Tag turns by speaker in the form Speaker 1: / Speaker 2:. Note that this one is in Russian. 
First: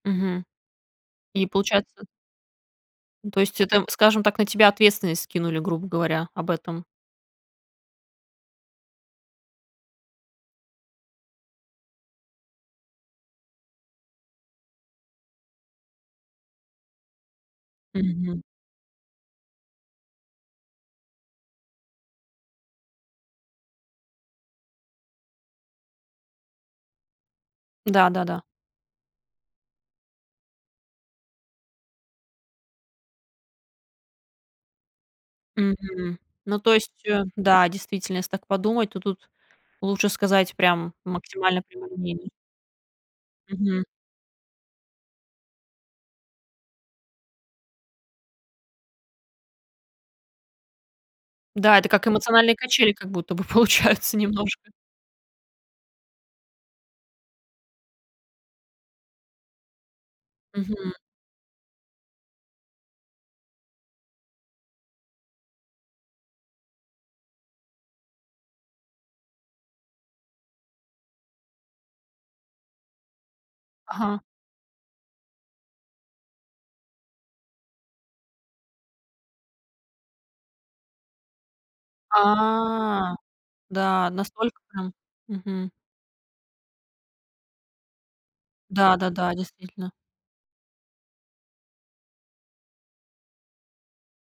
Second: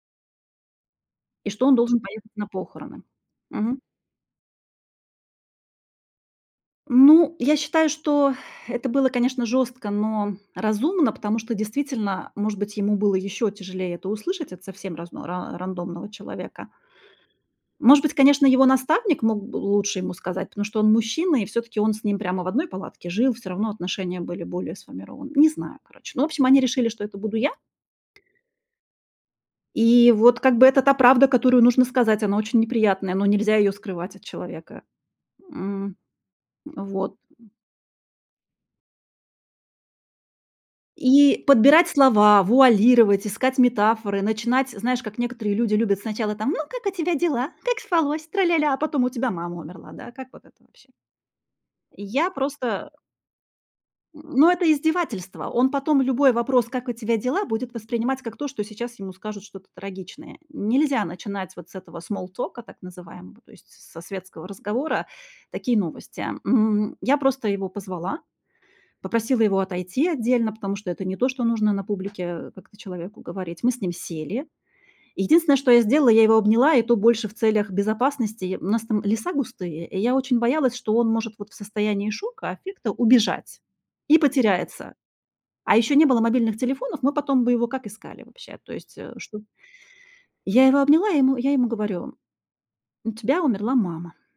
Speaker 1: Мгм. И
Speaker 2: И что он должен
Speaker 1: получается
Speaker 2: поехать на похороны.
Speaker 1: Ну, то есть
Speaker 2: Мгм.
Speaker 1: это, скажем так, на тебя ответственность скинули, грубо говоря, об этом.
Speaker 2: Ну, я считаю, что это было, конечно, жёстко, но разумно, потому что, действительно, может быть, ему было ещё тяжелее это услышать от совсем рас ра рандомного человека. Может быть,
Speaker 1: Мгм.
Speaker 2: конечно, его наставник мог бы лучше ему сказать, потому что он мужчина, и всё-таки он с ним прямо в одной палатке жил, всё равно отношения были более сформированы. Не знаю, короче. Ну, в общем, они решили, что это буду я.
Speaker 1: Да, да-да.
Speaker 2: И вот, как бы, это та правда, которую нужно сказать. Она очень неприятная, но нельзя её скрывать от человека. М,
Speaker 1: Мгм. Ну, то
Speaker 2: м,
Speaker 1: есть,
Speaker 2: вот.
Speaker 1: э, да, действительно, если так подумать, то тут лучше сказать прям
Speaker 2: И
Speaker 1: максимально
Speaker 2: подбирать
Speaker 1: прямолинейно.
Speaker 2: слова, вуалировать, искать
Speaker 1: Мгм.
Speaker 2: метафоры, начинать, знаешь, как некоторые люди любят сначала там, ну: "Как у тебя дела? Как спалось? Тра-ля-ля". А потом: "У тебя мама умерла, да?" Как вот это вообще?
Speaker 1: Да, это как
Speaker 2: Я
Speaker 1: эмоциональные
Speaker 2: просто,
Speaker 1: качели,
Speaker 2: э
Speaker 1: как будто бы получаются
Speaker 2: Н ну, это
Speaker 1: немножко.
Speaker 2: издевательство. Он потом любой вопрос "Как у тебя дела?" Будет воспринимать как то, что сейчас ему скажут что-то трагичное.
Speaker 1: Мгм.
Speaker 2: Нельзя начинать вот с этого смоллтока так называемого, то есть со светского разговора, такие новости. М, я просто его позвала, попросила его отойти отдельно, потому что это не то, что нужно на публике, э, как-то человеку говорить. Мы с ним
Speaker 1: Ага.
Speaker 2: сели. Единственное, что я сделала, я его обняла, и то больше в целях безопасности. У нас там леса густые, и я очень боялась, что он может вот в состоянии
Speaker 1: А,
Speaker 2: шока, аффекта убежать,
Speaker 1: да,
Speaker 2: и
Speaker 1: настолько прям.
Speaker 2: потеряется.
Speaker 1: Мгм.
Speaker 2: А ещё не было мобильных телефонов, мы потом бы его как искали вообще, то
Speaker 1: Да,
Speaker 2: есть, э,
Speaker 1: да-да,
Speaker 2: чтобы
Speaker 1: действительно.
Speaker 2: Я его обняла, я ему я ему говорю: "У тебя умерла мама".